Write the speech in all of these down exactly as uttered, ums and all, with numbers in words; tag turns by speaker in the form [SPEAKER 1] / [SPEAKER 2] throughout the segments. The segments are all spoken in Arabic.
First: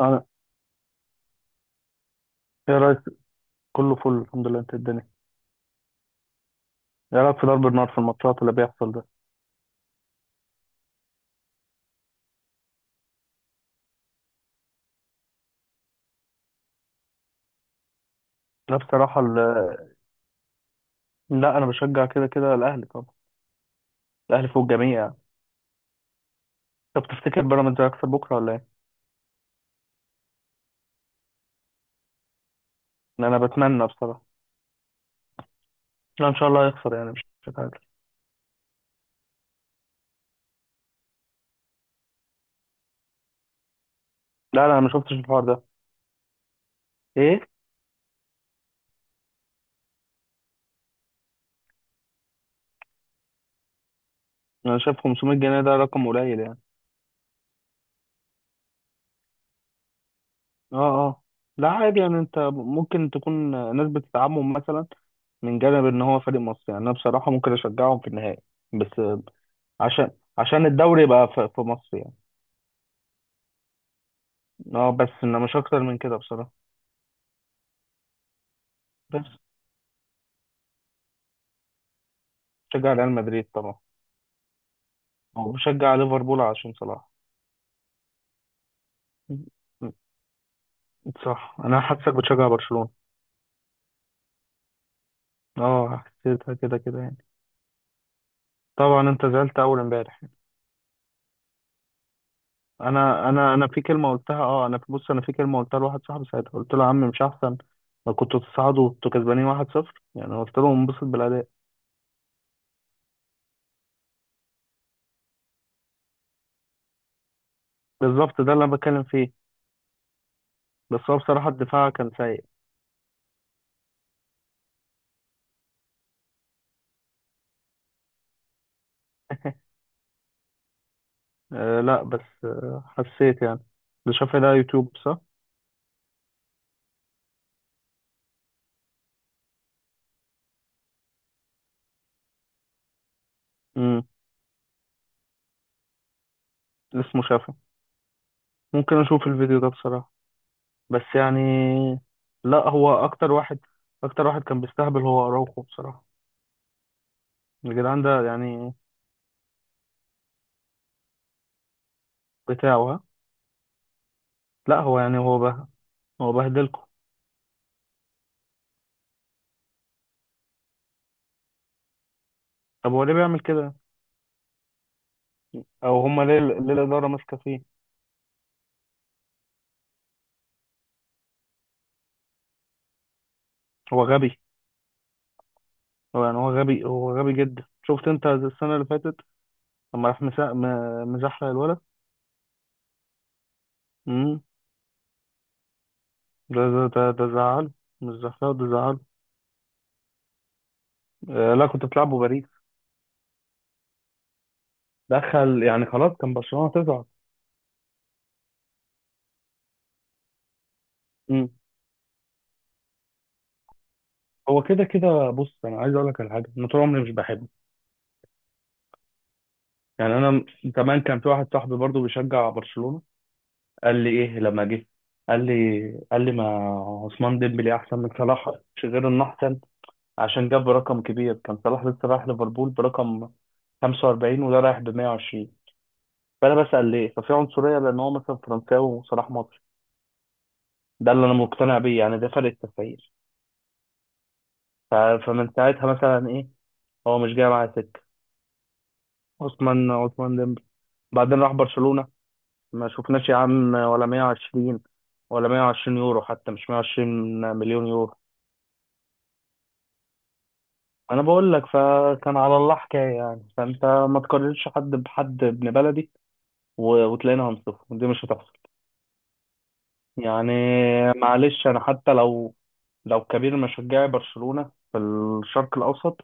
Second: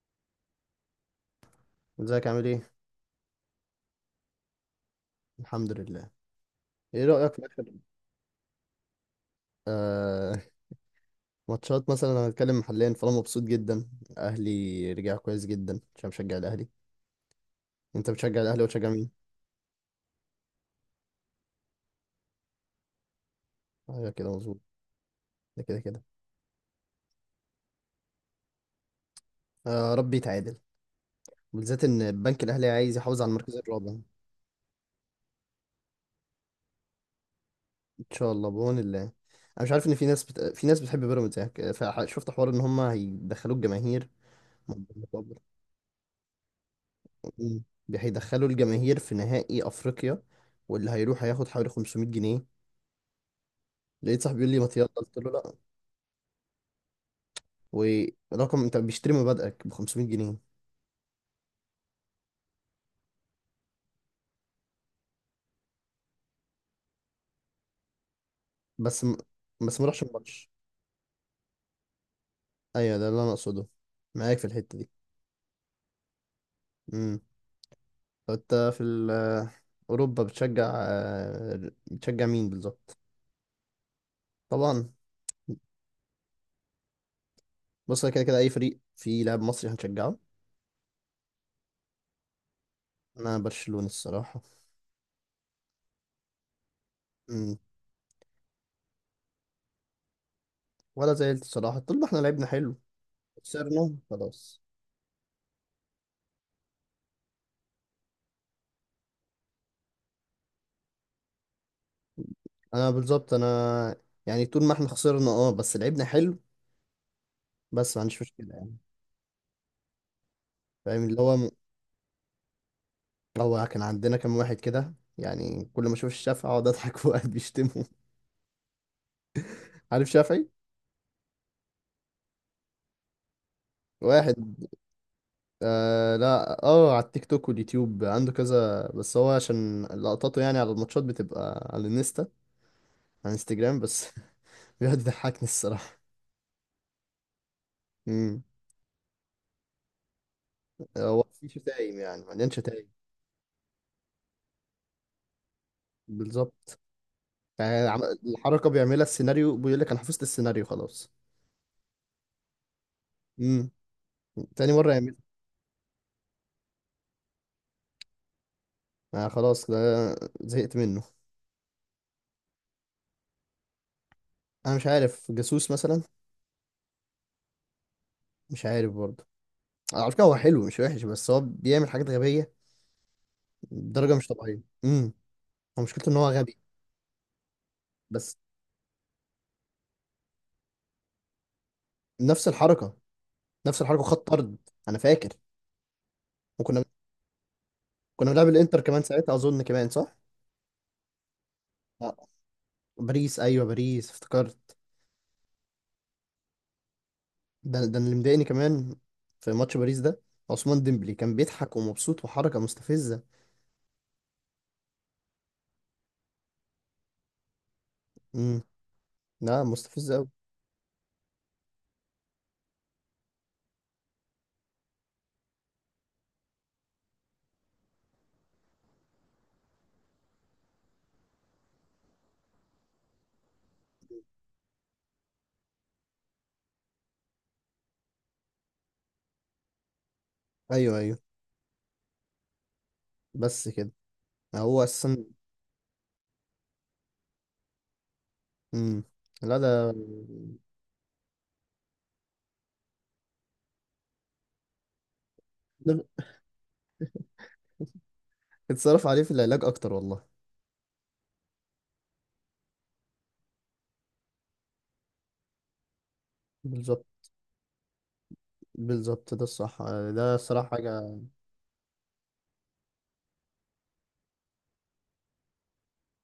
[SPEAKER 1] أنا،
[SPEAKER 2] ازيك؟ عامل
[SPEAKER 1] إيه
[SPEAKER 2] ايه؟
[SPEAKER 1] رأيك؟ كله فل، الحمد لله. أنت الدنيا.
[SPEAKER 2] الحمد لله. ايه
[SPEAKER 1] إيه
[SPEAKER 2] رأيك
[SPEAKER 1] رأيك
[SPEAKER 2] في
[SPEAKER 1] في
[SPEAKER 2] اخر
[SPEAKER 1] ضرب النار في الماتشات اللي بيحصل ده؟
[SPEAKER 2] آه ماتشات مثلا؟ انا هتكلم محليا، فانا مبسوط جدا. اهلي رجع كويس جدا عشان بشجع الاهلي. انت بتشجع الاهلي
[SPEAKER 1] لا
[SPEAKER 2] وتشجع
[SPEAKER 1] بصراحة
[SPEAKER 2] مين؟
[SPEAKER 1] ال... لا، أنا بشجع كده كده الأهلي طبعا.
[SPEAKER 2] ايوه كده
[SPEAKER 1] الأهلي
[SPEAKER 2] مظبوط.
[SPEAKER 1] فوق الجميع يعني.
[SPEAKER 2] ده كده كده.
[SPEAKER 1] طب تفتكر بيراميدز هيخسر بكرة ولا إيه؟
[SPEAKER 2] آه، ربي يتعادل، بالذات ان البنك الاهلي عايز يحافظ
[SPEAKER 1] إن
[SPEAKER 2] على
[SPEAKER 1] أنا
[SPEAKER 2] المركز
[SPEAKER 1] بتمنى
[SPEAKER 2] الرابع.
[SPEAKER 1] بصراحة. لا، إن شاء الله هيخسر، يعني مش هتعادل.
[SPEAKER 2] ان شاء الله بعون الله. انا مش عارف ان في ناس بت... في ناس بتحب بيراميدز يعني، فشفت حوار ان هم هيدخلوا الجماهير
[SPEAKER 1] لا لا، أنا ما شفتش
[SPEAKER 2] مقابل-
[SPEAKER 1] الحوار ده. إيه؟
[SPEAKER 2] مم. هيدخلوا الجماهير في نهائي افريقيا، واللي هيروح هياخد حوالي خمسمية جنيه. لقيت صاحبي بيقول لي ما
[SPEAKER 1] أنا
[SPEAKER 2] يلا،
[SPEAKER 1] شايف
[SPEAKER 2] قلت له
[SPEAKER 1] 500
[SPEAKER 2] لا.
[SPEAKER 1] جنيه ده رقم قليل يعني.
[SPEAKER 2] ورقم، انت بيشتري مبادئك ب خمسمية جنيه؟
[SPEAKER 1] أه أه. لا عادي، يعني أنت ممكن تكون ناس بتدعمهم مثلا، من جانب إن هو فريق مصري. يعني أنا بصراحة ممكن أشجعهم في النهائي بس.
[SPEAKER 2] بس م... بس ما راحش
[SPEAKER 1] عشان
[SPEAKER 2] الماتش.
[SPEAKER 1] عشان الدوري يبقى في في مصر يعني.
[SPEAKER 2] ايوه ده اللي انا اقصده، معاك في الحته دي.
[SPEAKER 1] اه بس انه مش اكتر من كده بصراحة.
[SPEAKER 2] امم. طب انت في ال...
[SPEAKER 1] بس
[SPEAKER 2] آه، اوروبا بتشجع، آه، بتشجع مين
[SPEAKER 1] بشجع
[SPEAKER 2] بالظبط؟
[SPEAKER 1] ريال مدريد طبعا،
[SPEAKER 2] طبعا.
[SPEAKER 1] او بشجع ليفربول عشان صلاح.
[SPEAKER 2] بص، أنا كده كده اي فريق فيه لاعب مصري
[SPEAKER 1] م-
[SPEAKER 2] هنشجعه.
[SPEAKER 1] صح، انا حاسسك بتشجع برشلونة.
[SPEAKER 2] انا برشلونه الصراحه.
[SPEAKER 1] اه، حسيتها كده كده يعني.
[SPEAKER 2] امم.
[SPEAKER 1] طبعا انت زعلت اول امبارح.
[SPEAKER 2] ولا زعلت الصراحه، طول ما احنا لعبنا حلو.
[SPEAKER 1] انا انا انا في
[SPEAKER 2] خسرنا
[SPEAKER 1] كلمة قلتها،
[SPEAKER 2] خلاص.
[SPEAKER 1] اه انا في بص، انا في كلمة قلتها لواحد صاحبي ساعتها، قلت له يا عم، مش احسن ما كنتوا تصعدوا وانتوا كسبانين واحد صفر، يعني قلت له انبسط بالاداء.
[SPEAKER 2] انا بالظبط انا يعني طول ما احنا خسرنا اه بس لعبنا حلو. بس ما عنديش
[SPEAKER 1] بالظبط ده
[SPEAKER 2] مشكله
[SPEAKER 1] اللي انا
[SPEAKER 2] يعني.
[SPEAKER 1] بتكلم فيه. بس
[SPEAKER 2] فاهم
[SPEAKER 1] هو
[SPEAKER 2] اللي هو.
[SPEAKER 1] بصراحة الدفاع كان سيء.
[SPEAKER 2] هو كان عندنا كام واحد كده يعني، كل ما اشوف الشافعي اقعد اضحك وقاعد بيشتمه. عارف شافعي؟
[SPEAKER 1] آه لا، بس آه حسيت يعني. ده
[SPEAKER 2] واحد.
[SPEAKER 1] شاف ده يوتيوب صح؟
[SPEAKER 2] آه، لا، اه، على التيك توك واليوتيوب عنده كذا، بس هو عشان لقطاته يعني على الماتشات بتبقى على الانستا. على انستجرام
[SPEAKER 1] امم.
[SPEAKER 2] بس. بيقعد يضحكني الصراحة.
[SPEAKER 1] اسمه شافعي.
[SPEAKER 2] امم.
[SPEAKER 1] ممكن اشوف الفيديو ده بصراحة، بس
[SPEAKER 2] هو
[SPEAKER 1] يعني.
[SPEAKER 2] في شتايم يعني، مليان
[SPEAKER 1] لا
[SPEAKER 2] شتايم.
[SPEAKER 1] هو اكتر واحد اكتر واحد كان بيستهبل، هو اراوخو بصراحة.
[SPEAKER 2] بالظبط. يعني عم-
[SPEAKER 1] الجدعان ده
[SPEAKER 2] الحركة
[SPEAKER 1] يعني،
[SPEAKER 2] بيعملها السيناريو، بيقول لك انا حفظت السيناريو خلاص.
[SPEAKER 1] بتاعه ها.
[SPEAKER 2] امم. تاني
[SPEAKER 1] لا
[SPEAKER 2] مرة
[SPEAKER 1] هو
[SPEAKER 2] يعملها.
[SPEAKER 1] يعني هو به هو بهدلكم.
[SPEAKER 2] آه خلاص ده، زهقت منه.
[SPEAKER 1] طب هو ليه بيعمل كده؟
[SPEAKER 2] انا مش عارف، جاسوس
[SPEAKER 1] او
[SPEAKER 2] مثلا.
[SPEAKER 1] هما ليه، ليه الادارة ماسكة فيه؟
[SPEAKER 2] مش عارف برضه. على فكرة هو حلو مش وحش، بس هو بيعمل حاجات غبية
[SPEAKER 1] هو
[SPEAKER 2] بدرجة مش
[SPEAKER 1] غبي.
[SPEAKER 2] طبيعية. امم. هو مشكلته ان
[SPEAKER 1] هو
[SPEAKER 2] هو
[SPEAKER 1] يعني هو
[SPEAKER 2] غبي.
[SPEAKER 1] غبي، هو غبي جدا. شفت انت
[SPEAKER 2] بس.
[SPEAKER 1] السنة اللي فاتت لما راح مسا... م- مزحلق الولد.
[SPEAKER 2] نفس الحركة. نفس الحركة، خط
[SPEAKER 1] امم.
[SPEAKER 2] طرد. انا فاكر.
[SPEAKER 1] ده ده
[SPEAKER 2] وكنا،
[SPEAKER 1] ده ده زعل. مش
[SPEAKER 2] كنا بنلعب
[SPEAKER 1] زحلق، ده
[SPEAKER 2] الانتر
[SPEAKER 1] زعل.
[SPEAKER 2] كمان ساعتها اظن، كمان صح؟
[SPEAKER 1] آه لا، كنت
[SPEAKER 2] آه،
[SPEAKER 1] بتلعبوا باريس.
[SPEAKER 2] باريس. ايوه باريس، افتكرت.
[SPEAKER 1] دخل يعني، خلاص كان برشلونة تزعل.
[SPEAKER 2] ده ده اللي مضايقني كمان في ماتش باريس ده، عثمان ديمبلي كان بيضحك ومبسوط وحركة مستفزة.
[SPEAKER 1] هو كده كده، بص انا عايز اقول لك على حاجه، انا طول عمري مش بحبه
[SPEAKER 2] امم. لا مستفزة
[SPEAKER 1] يعني.
[SPEAKER 2] قوي.
[SPEAKER 1] انا كمان كان في واحد صاحبي برضو بيشجع برشلونه، قال لي ايه لما جه. قال لي قال لي ما عثمان ديمبلي احسن من صلاح. مش غير انه احسن، عشان جاب رقم كبير. كان صلاح لسه رايح ليفربول برقم خمسة واربعين، وده رايح ب مية وعشرين. فانا بسال ليه؟ ففي عنصريه، لان هو مثلا فرنساوي وصلاح مصري.
[SPEAKER 2] ايوه
[SPEAKER 1] ده
[SPEAKER 2] ايوه.
[SPEAKER 1] اللي انا مقتنع بيه، يعني ده فرق التفكير.
[SPEAKER 2] بس كده. هو
[SPEAKER 1] ف-
[SPEAKER 2] اساسا.
[SPEAKER 1] فمن ساعتها مثلا ايه، هو مش جاي معايا سكه
[SPEAKER 2] امم. لا
[SPEAKER 1] عثمان،
[SPEAKER 2] ده
[SPEAKER 1] عثمان ديمبلي. بعدين راح برشلونة، ما شفناش يا عم ولا مائة وعشرين، ولا مية وعشرين
[SPEAKER 2] ده.
[SPEAKER 1] يورو حتى، مش مية وعشرين مليون يورو.
[SPEAKER 2] اتصرف عليه في العلاج اكتر والله.
[SPEAKER 1] انا بقول لك فكان على الله حكايه يعني، فانت ما تقارنش حد بحد ابن بلدي. و-
[SPEAKER 2] بالظبط.
[SPEAKER 1] وتلاقينا هنصفه دي مش هتحصل
[SPEAKER 2] بالظبط ده الصح. ده
[SPEAKER 1] يعني.
[SPEAKER 2] الصراحة حاجة.
[SPEAKER 1] معلش انا حتى لو لو كبير مشجعي برشلونه في الشرق الاوسط،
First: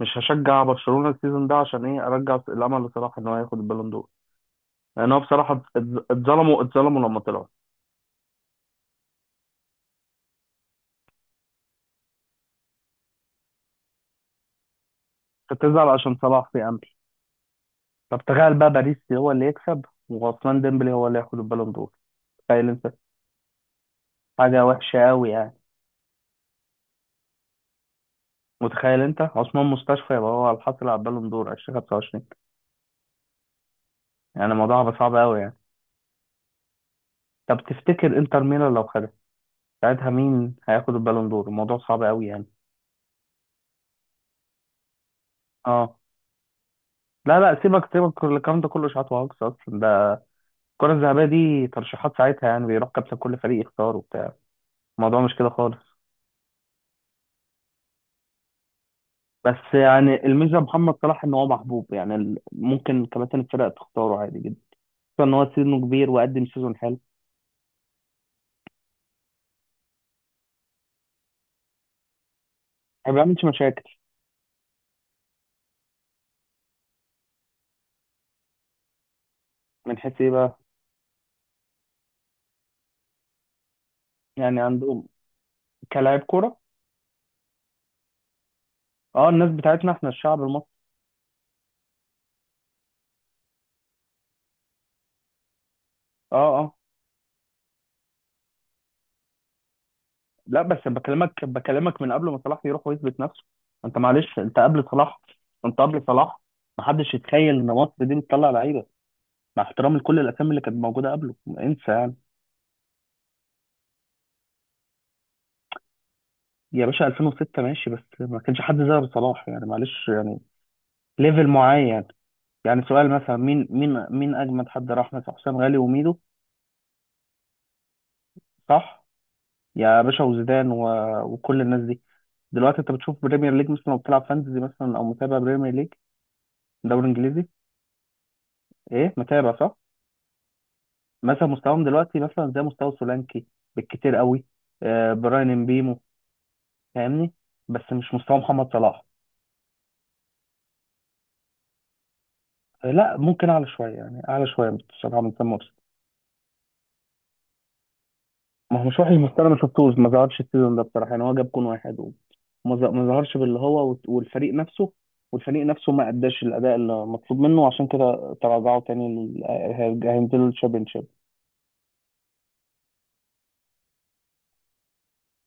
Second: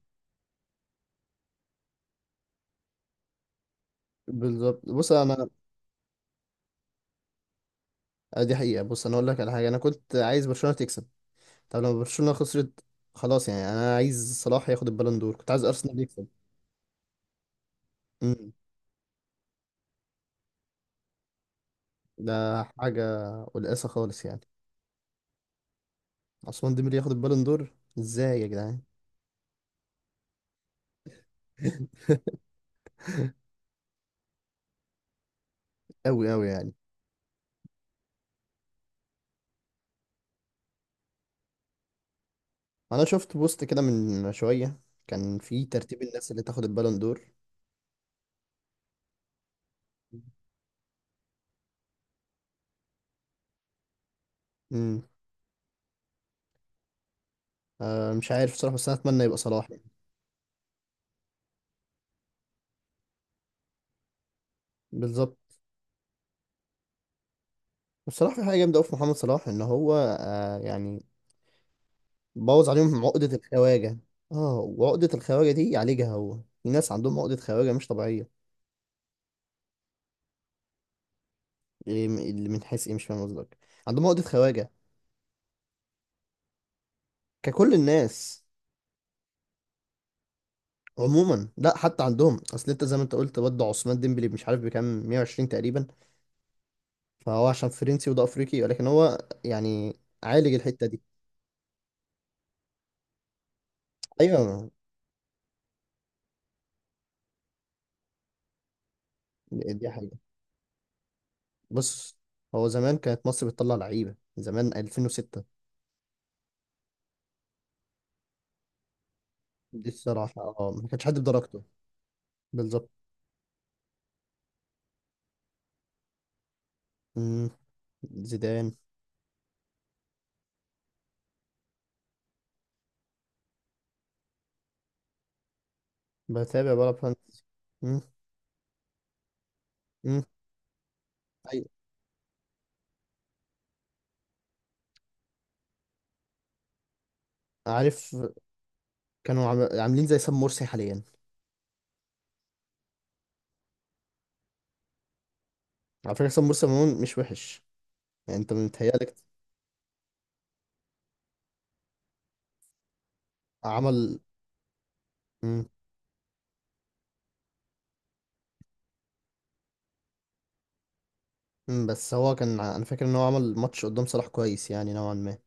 [SPEAKER 1] مش هشجع برشلونه السيزون ده عشان ايه؟ ارجع الامل لصلاح ان هو ياخد البالون دور.
[SPEAKER 2] بالظبط. بص
[SPEAKER 1] لان هو
[SPEAKER 2] أنا،
[SPEAKER 1] بصراحه اتظ- اتظلموا اتظلموا لما طلعوا.
[SPEAKER 2] دي حقيقة. بص أنا أقول لك على حاجة، أنا كنت عايز برشلونة تكسب. طب لما برشلونة خسرت خلاص، يعني أنا عايز صلاح ياخد البالون دور، كنت عايز
[SPEAKER 1] فتزعل
[SPEAKER 2] أرسنال
[SPEAKER 1] عشان
[SPEAKER 2] يكسب.
[SPEAKER 1] صلاح في امل. طب
[SPEAKER 2] امم.
[SPEAKER 1] تخيل بقى، باريس هو اللي يكسب وعثمان ديمبلي هو اللي ياخد البالون دور.
[SPEAKER 2] ده
[SPEAKER 1] تخيل انت،
[SPEAKER 2] حاجة قلقاسة خالص يعني.
[SPEAKER 1] حاجة وحشة قوي يعني.
[SPEAKER 2] عثمان ديمبلي ياخد البالون دور؟ إزاي يا جدعان؟
[SPEAKER 1] متخيل انت عثمان مستشفى يبقى هو الحاصل على البالون دور الفين وخمسة وعشرين؟ يعني الموضوع هيبقى صعب قوي يعني.
[SPEAKER 2] أوي أوي يعني.
[SPEAKER 1] طب تفتكر انتر ميلان لو خدها ساعتها، مين هياخد البالون دور؟ الموضوع صعب قوي يعني.
[SPEAKER 2] أنا شفت بوست كده من شوية، كان في
[SPEAKER 1] اه.
[SPEAKER 2] ترتيب الناس اللي تاخد البالون دور.
[SPEAKER 1] لا لا، سيبك سيبك من الكلام ده كله، اشاعات وهجص اصلا ده. الكرة الذهبية دي ترشيحات ساعتها، يعني بيروح كابتن كل فريق يختار وبتاع.
[SPEAKER 2] امم.
[SPEAKER 1] الموضوع مش كده خالص.
[SPEAKER 2] آه مش عارف بصراحة، بس أنا أتمنى يبقى صلاح
[SPEAKER 1] بس
[SPEAKER 2] يعني.
[SPEAKER 1] يعني الميزه محمد صلاح ان هو محبوب، يعني ال- ممكن كباتن الفرق تختاره عادي. خصوصا ان
[SPEAKER 2] بالظبط.
[SPEAKER 1] هو سنه كبير وقدم سيزون حلو.
[SPEAKER 2] بصراحة في حاجة جامدة أوي في محمد صلاح، إن هو، آه يعني، بوظ عليهم
[SPEAKER 1] ما
[SPEAKER 2] عقدة
[SPEAKER 1] بيعملش مشاكل.
[SPEAKER 2] الخواجة. اه، وعقدة الخواجة دي يعالجها هو. في ناس عندهم عقدة خواجة مش طبيعية.
[SPEAKER 1] من حيث ايه بقى؟
[SPEAKER 2] إيه م- اللي من حيث إيه؟ مش فاهم قصدك. عندهم عقدة
[SPEAKER 1] يعني
[SPEAKER 2] خواجة
[SPEAKER 1] عندهم كلاعب كوره،
[SPEAKER 2] ككل الناس.
[SPEAKER 1] اه الناس بتاعتنا احنا الشعب المصري.
[SPEAKER 2] عموما لا، حتى عندهم أصل. أنت زي ما أنت قلت برضه، عثمان ديمبلي مش عارف بكام، مية وعشرين تقريبا.
[SPEAKER 1] اه اه.
[SPEAKER 2] فهو عشان فرنسي وده أفريقي، ولكن هو يعني عالج
[SPEAKER 1] لا بس
[SPEAKER 2] الحتة دي.
[SPEAKER 1] بكلمك بكلمك، من قبل ما صلاح يروح ويثبت نفسه. انت معلش، انت
[SPEAKER 2] أيوه.
[SPEAKER 1] قبل صلاح، انت قبل صلاح، ما حدش يتخيل ان مصر دي بتطلع لعيبه، مع
[SPEAKER 2] دي
[SPEAKER 1] احترام
[SPEAKER 2] حاجة.
[SPEAKER 1] لكل الاسامي اللي كانت موجوده قبله. انسى يعني.
[SPEAKER 2] بص، هو زمان كانت مصر بتطلع لعيبة زمان ألفين وستة.
[SPEAKER 1] يا باشا الفين وستة ماشي، بس ما كانش حد زي أبو صلاح يعني،
[SPEAKER 2] دي
[SPEAKER 1] معلش يعني،
[SPEAKER 2] الصراحة اه، ما كانش حد
[SPEAKER 1] ليفل
[SPEAKER 2] بدرجته.
[SPEAKER 1] معين يعني. يعني
[SPEAKER 2] بالظبط.
[SPEAKER 1] سؤال مثلا، مين مين مين اجمد حد راح مثلا؟ حسام غالي وميدو.
[SPEAKER 2] مم. زيدان.
[SPEAKER 1] صح. يا باشا وزيدان و... وكل الناس دي. دلوقتي انت بتشوف بريمير ليج مثلا، لو بتلعب فانتزي مثلا او متابع بريمير ليج،
[SPEAKER 2] بتابع بقى
[SPEAKER 1] دوري
[SPEAKER 2] فرنسا.
[SPEAKER 1] انجليزي،
[SPEAKER 2] مم.
[SPEAKER 1] ايه متابع صح؟
[SPEAKER 2] مم.
[SPEAKER 1] مثلا
[SPEAKER 2] أيوة.
[SPEAKER 1] مستواهم دلوقتي مثلا زي مستوى سولانكي بالكتير قوي، آه براين امبيمو. فاهمني؟ بس
[SPEAKER 2] عارف.
[SPEAKER 1] مش مستوى محمد صلاح.
[SPEAKER 2] كانوا عم- عاملين زي سام مرسي حاليا.
[SPEAKER 1] آه لا، ممكن اعلى شويه، يعني اعلى شويه بصراحه من سام مرسي.
[SPEAKER 2] على فكرة سام مرسي عموما مش وحش، يعني انت
[SPEAKER 1] ما هو مش
[SPEAKER 2] متهيألك.
[SPEAKER 1] وحي المختار، انا ما شفتوش. ما ظهرش السيزون ده بصراحه يعني، هو جاب جون واحد و- وما ظ- ما ظهرش باللي هو وت-
[SPEAKER 2] عمل.
[SPEAKER 1] والفريق نفسه،
[SPEAKER 2] مم.
[SPEAKER 1] والفريق نفسه ما اداش الاداء اللي مطلوب منه. عشان كده تراجعوا تاني لل- هي- هينزلوا الشامبيونشيب.
[SPEAKER 2] مم. بس هو كان ع- انا فاكر ان هو عمل ماتش قدام صلاح كويس يعني نوعا ما.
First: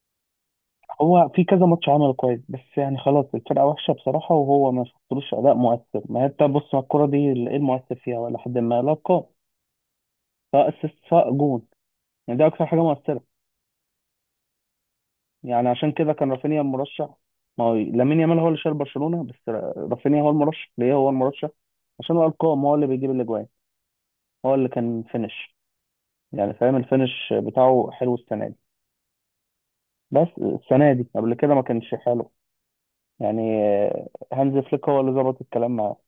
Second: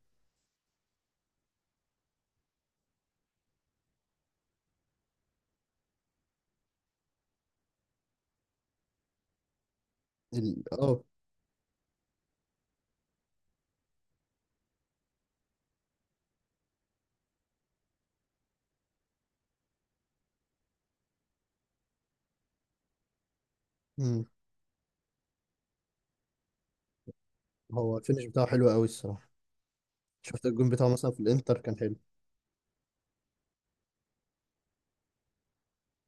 [SPEAKER 1] هو في كذا ماتش عمله كويس، بس يعني خلاص الفرقه وحشه بصراحه، وهو ما شفتلوش اداء مؤثر. ما هي انت بص على الكوره دي، ايه المؤثر فيها ولا حد؟ ما لا القاء،
[SPEAKER 2] ال...
[SPEAKER 1] سواء اسيست
[SPEAKER 2] اه.
[SPEAKER 1] سواء جون، يعني دي اكتر حاجه مؤثره. يعني عشان كده كان رافينيا المرشح. ما هو لامين يامال هو اللي شايل برشلونة، بس را- رافينيا هو المرشح. ليه هو المرشح؟ عشان هو الارقام، هو اللي بيجيب الاجوان،
[SPEAKER 2] مم.
[SPEAKER 1] هو اللي كان فينش. يعني فاهم؟ الفينش بتاعه
[SPEAKER 2] هو
[SPEAKER 1] حلو
[SPEAKER 2] الفينش بتاعه
[SPEAKER 1] السنة دي،
[SPEAKER 2] حلو قوي الصراحة.
[SPEAKER 1] بس
[SPEAKER 2] شفت الجون بتاعه
[SPEAKER 1] السنة دي
[SPEAKER 2] مثلا في
[SPEAKER 1] قبل كده
[SPEAKER 2] الانتر،
[SPEAKER 1] ما
[SPEAKER 2] كان حلو.
[SPEAKER 1] كانش حلو يعني. آه، هانز فليك هو اللي ظبط الكلام معاه.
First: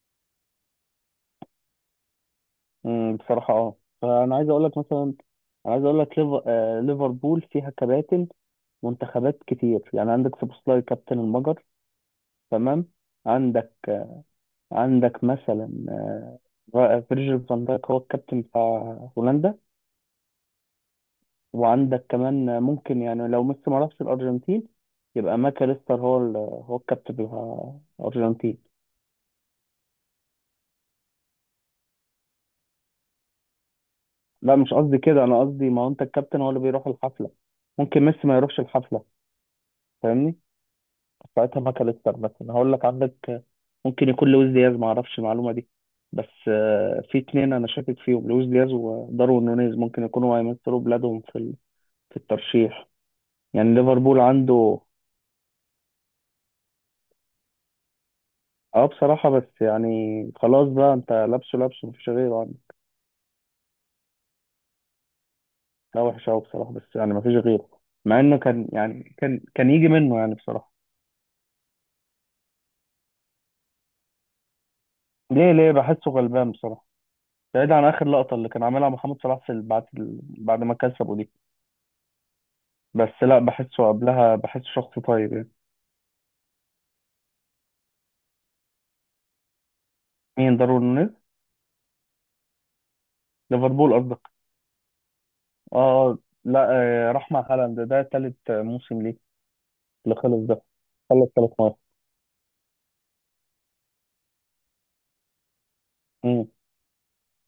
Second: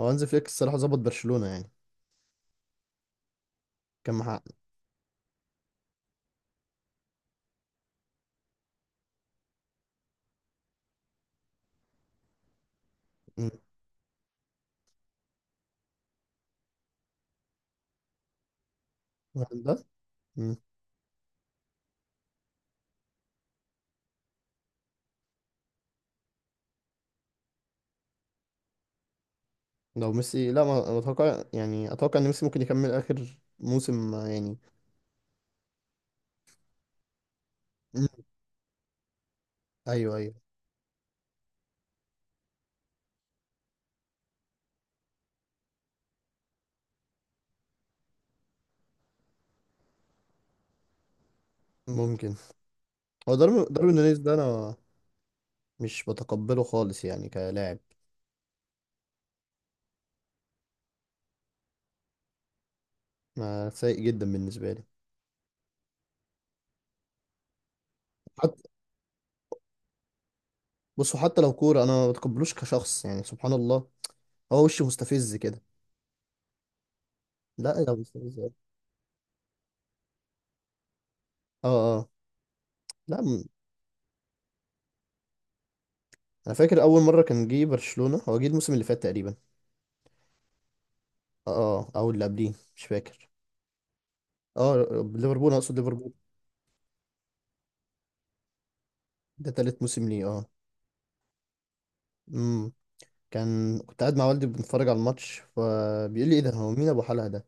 [SPEAKER 2] هو هانز فليك الصراحة ظبط برشلونة يعني.
[SPEAKER 1] أمم، بصراحة اه
[SPEAKER 2] كان
[SPEAKER 1] فأنا
[SPEAKER 2] محقق.
[SPEAKER 1] عايز أقول لك مثلا. أنا عايز أقول لك ليف- آه، ليفربول فيها كباتن منتخبات كتير، يعني عندك سوبوسلاي كابتن المجر، تمام. عندك، عندك مثلا آه، فيرجيل فان دايك هو الكابتن بتاع هولندا.
[SPEAKER 2] ده
[SPEAKER 1] وعندك كمان آه، ممكن يعني لو ميسي ما راحش الأرجنتين، يبقى ماكاليستر هو ال- هو الكابتن بتاع الأرجنتين.
[SPEAKER 2] لو ميسي، لا، ما ما اتوقع يعني، اتوقع ان ميسي ممكن يكمل اخر موسم، آه،
[SPEAKER 1] لا
[SPEAKER 2] يعني.
[SPEAKER 1] مش قصدي كده، أنا قصدي ما هو أنت الكابتن هو اللي بيروح الحفلة. ممكن
[SPEAKER 2] مم.
[SPEAKER 1] ميسي ما يروحش الحفلة.
[SPEAKER 2] ايوه ايوه.
[SPEAKER 1] فاهمني؟ ساعتها ماكاليستر مثلا. هقول لك عندك آه، ممكن يكون لويس دياز، ما أعرفش المعلومة دي بس. آه، في اتنين أنا شاكك فيهم، لويس دياز وداروين نونيز، ممكن يكونوا هيمثلوا بلادهم في ال- في
[SPEAKER 2] ممكن.
[SPEAKER 1] الترشيح.
[SPEAKER 2] هو داروين
[SPEAKER 1] يعني
[SPEAKER 2] داروين نونيز
[SPEAKER 1] ليفربول
[SPEAKER 2] ده انا
[SPEAKER 1] عنده.
[SPEAKER 2] مش بتقبله خالص يعني كلاعب.
[SPEAKER 1] اه بصراحة، بس يعني خلاص بقى انت لابسه لابسه، مفيش غيره يعني.
[SPEAKER 2] ما سيء جدا بالنسبه لي.
[SPEAKER 1] لا وحش قوي بصراحة، بس يعني مفيش غيره. مع انه
[SPEAKER 2] حتى
[SPEAKER 1] كان يعني، كان كان يجي منه يعني بصراحة.
[SPEAKER 2] بصوا، حتى لو كوره انا ما بتقبلوش كشخص، يعني سبحان الله، هو وشه مستفز
[SPEAKER 1] ليه
[SPEAKER 2] كده.
[SPEAKER 1] ليه بحسه غلبان بصراحة، بعيد
[SPEAKER 2] لا
[SPEAKER 1] عن
[SPEAKER 2] لا،
[SPEAKER 1] اخر لقطة
[SPEAKER 2] مستفز
[SPEAKER 1] اللي
[SPEAKER 2] أوي.
[SPEAKER 1] كان عاملها محمد صلاح في ال- بعد ال... بعد ما كسبه دي.
[SPEAKER 2] اه. اه. لا
[SPEAKER 1] بس لا
[SPEAKER 2] م-
[SPEAKER 1] بحسه قبلها، بحسه شخص طيب يعني.
[SPEAKER 2] انا فاكر اول مره كان جه برشلونه، هو جه الموسم اللي فات تقريبا.
[SPEAKER 1] مين داروين نونيز؟
[SPEAKER 2] اه. آه، او اللي قبليه مش فاكر.
[SPEAKER 1] ليفربول قصدك.
[SPEAKER 2] اه، ليفربول، أنا اقصد
[SPEAKER 1] اه.
[SPEAKER 2] ليفربول.
[SPEAKER 1] آه. لا. آه، راح مع هالاند. ده تالت موسم ليه،
[SPEAKER 2] ده تالت موسم
[SPEAKER 1] اللي
[SPEAKER 2] ليه.
[SPEAKER 1] خلص
[SPEAKER 2] اه.
[SPEAKER 1] ده. خلص ثلاث مرات.
[SPEAKER 2] امم. كان كنت قاعد مع والدي بنتفرج على الماتش، فبيقول لي ايه
[SPEAKER 1] مم.
[SPEAKER 2] ده، هو مين ابو حلقه ده؟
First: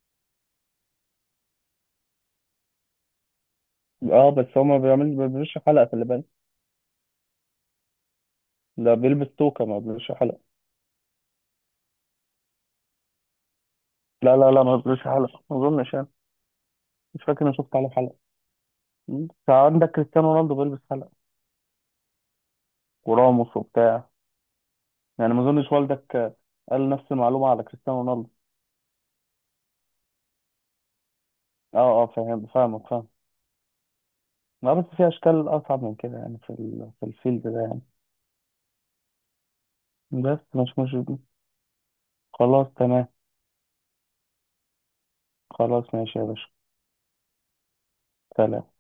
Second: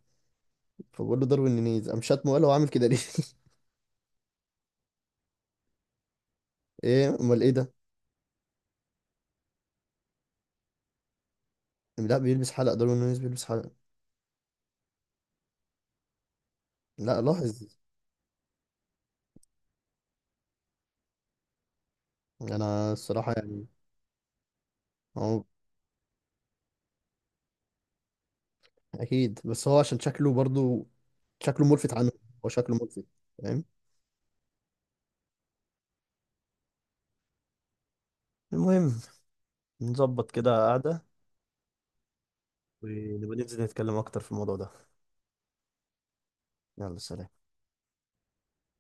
[SPEAKER 2] فبقول له داروين نونيز، قام شاتمه وقال هو عامل كده ليه.
[SPEAKER 1] اه بس هو ما بيعملش، ما بيعملش حلقة في اللي بالك.
[SPEAKER 2] ايه امال ايه ده؟
[SPEAKER 1] ده بيلبس توكة، ما بيلبسش حلقة.
[SPEAKER 2] لا بيلبس حلقه، داروين نونيز بيلبس حلقه.
[SPEAKER 1] لا لا لا، ما بيلبسش حلقة ما أظنش يعني.
[SPEAKER 2] لا
[SPEAKER 1] مش فاكر إني
[SPEAKER 2] لاحظ.
[SPEAKER 1] شفت عليه حلقة. مم. فعندك كريستيانو رونالدو بيلبس حلقة
[SPEAKER 2] انا الصراحه
[SPEAKER 1] وراموس
[SPEAKER 2] يعني.
[SPEAKER 1] وبتاع. يعني ما
[SPEAKER 2] هو
[SPEAKER 1] أظنش والدك آه، قال نفس المعلومة على كريستيانو رونالدو.
[SPEAKER 2] اكيد بس هو عشان شكله برضو، شكله
[SPEAKER 1] أه
[SPEAKER 2] ملفت
[SPEAKER 1] أه،
[SPEAKER 2] عنه.
[SPEAKER 1] فاهم،
[SPEAKER 2] هو شكله
[SPEAKER 1] فاهمك،
[SPEAKER 2] ملفت.
[SPEAKER 1] فاهم.
[SPEAKER 2] فاهم.
[SPEAKER 1] لا بس في أشكال أصعب من كده يعني، في ال- في الفيلد ده يعني.
[SPEAKER 2] المهم، نظبط
[SPEAKER 1] بس
[SPEAKER 2] كده
[SPEAKER 1] مش مش
[SPEAKER 2] قعده،
[SPEAKER 1] خلاص تمام.
[SPEAKER 2] ونبقى ننزل نتكلم اكتر في الموضوع ده.
[SPEAKER 1] خلاص ماشي يا باشا.
[SPEAKER 2] يلا سلام.
[SPEAKER 1] سلام.